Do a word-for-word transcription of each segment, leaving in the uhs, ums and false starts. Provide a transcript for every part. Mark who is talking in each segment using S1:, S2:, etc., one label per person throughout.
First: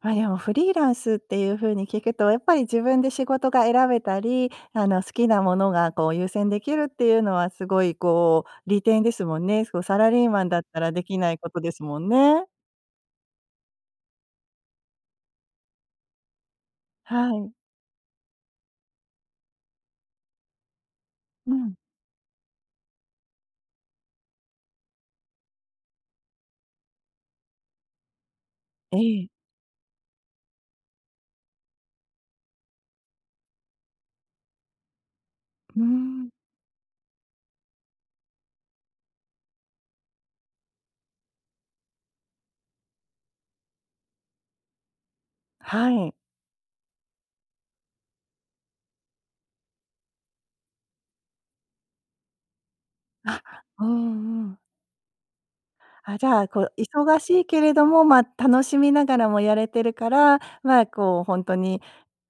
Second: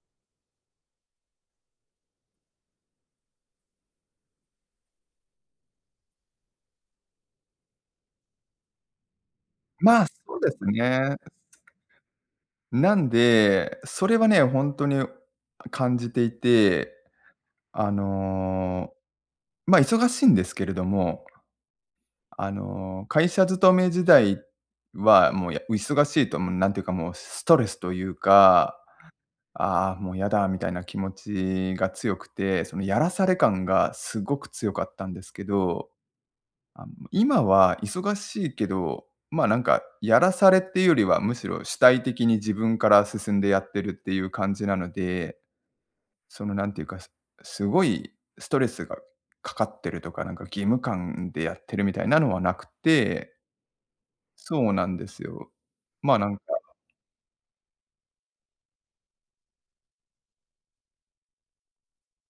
S1: ま、でもフリーランスっていうふうに聞くと、やっぱり自分で仕事が選べたり、あの好きなものがこう優先できるっていうのはすごいこう利点ですもんね。そうサ
S2: まあ、
S1: ラリー
S2: そう
S1: マン
S2: で
S1: だ
S2: す
S1: ったらで
S2: ね。
S1: きないことですもんね。
S2: なんで、それはね、ほんとに感じていて、
S1: はい。
S2: あの、ま、忙しいんですけれども、
S1: うん。
S2: あの会社勤め時代は、もう、や忙しいともうなんていうか、もうストレスというか、
S1: ええ。
S2: 「ああもうやだ」みたいな気持ちが強くて、そのやらされ感がすごく強かったんですけ
S1: うー
S2: ど、
S1: ん。
S2: 今は忙しいけど、ま、なんかやらされっていうよりは、むしろ主体的に自分から進んでやってるっていう感じなので、
S1: はい。
S2: そのなんていうかすすごいストレスがかかってるとか、なんか義務感でやってるみたいなのはなくって。
S1: あ、うんうん。
S2: そうなんですよ。ま、
S1: あ、じ
S2: なんか
S1: ゃ、こう、忙しいけれども、ま、楽しみながらもやれてるから、まあこうほんとに、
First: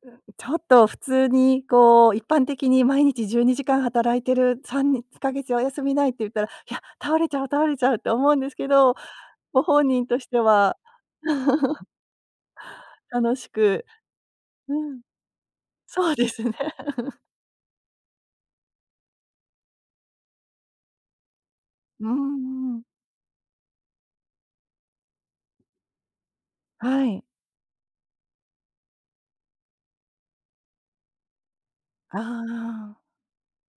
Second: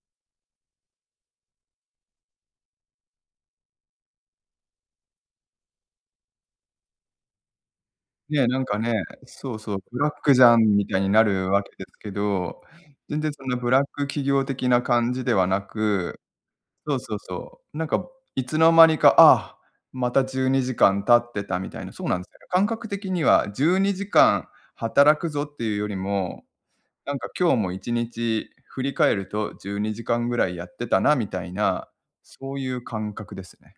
S1: う、ちょっと普通にこう、一般的に毎日じゅうにじかん働いてる、さんつカ月お休みないって言ったら、いや、倒れちゃう倒れちゃうと思うん
S2: ね、
S1: です
S2: なん
S1: け
S2: か
S1: ど、
S2: ね、そう
S1: ご
S2: そう、
S1: 本
S2: ブ
S1: 人
S2: ラッ
S1: とし
S2: ク
S1: て
S2: じゃん
S1: は。
S2: みたいになるわけで すけど、全然
S1: 楽
S2: そ
S1: し
S2: のブラ
S1: く、
S2: ック企業的
S1: う
S2: な
S1: ん。
S2: 感じではな
S1: そう
S2: く、
S1: ですね。
S2: そうそうそう、なんかいつの間にか、ああ、またじゅうにじかん経ってたみたいな、そ
S1: う
S2: うなんすよ。感
S1: んうん。
S2: 覚的にはじゅうにじかん働くぞっていうよりも、
S1: は
S2: なん
S1: い。
S2: か今日もいちにち振り返るとじゅうにじかんぐらいやってたなみたいな、
S1: あ
S2: そういう
S1: あ。
S2: 感覚ですね。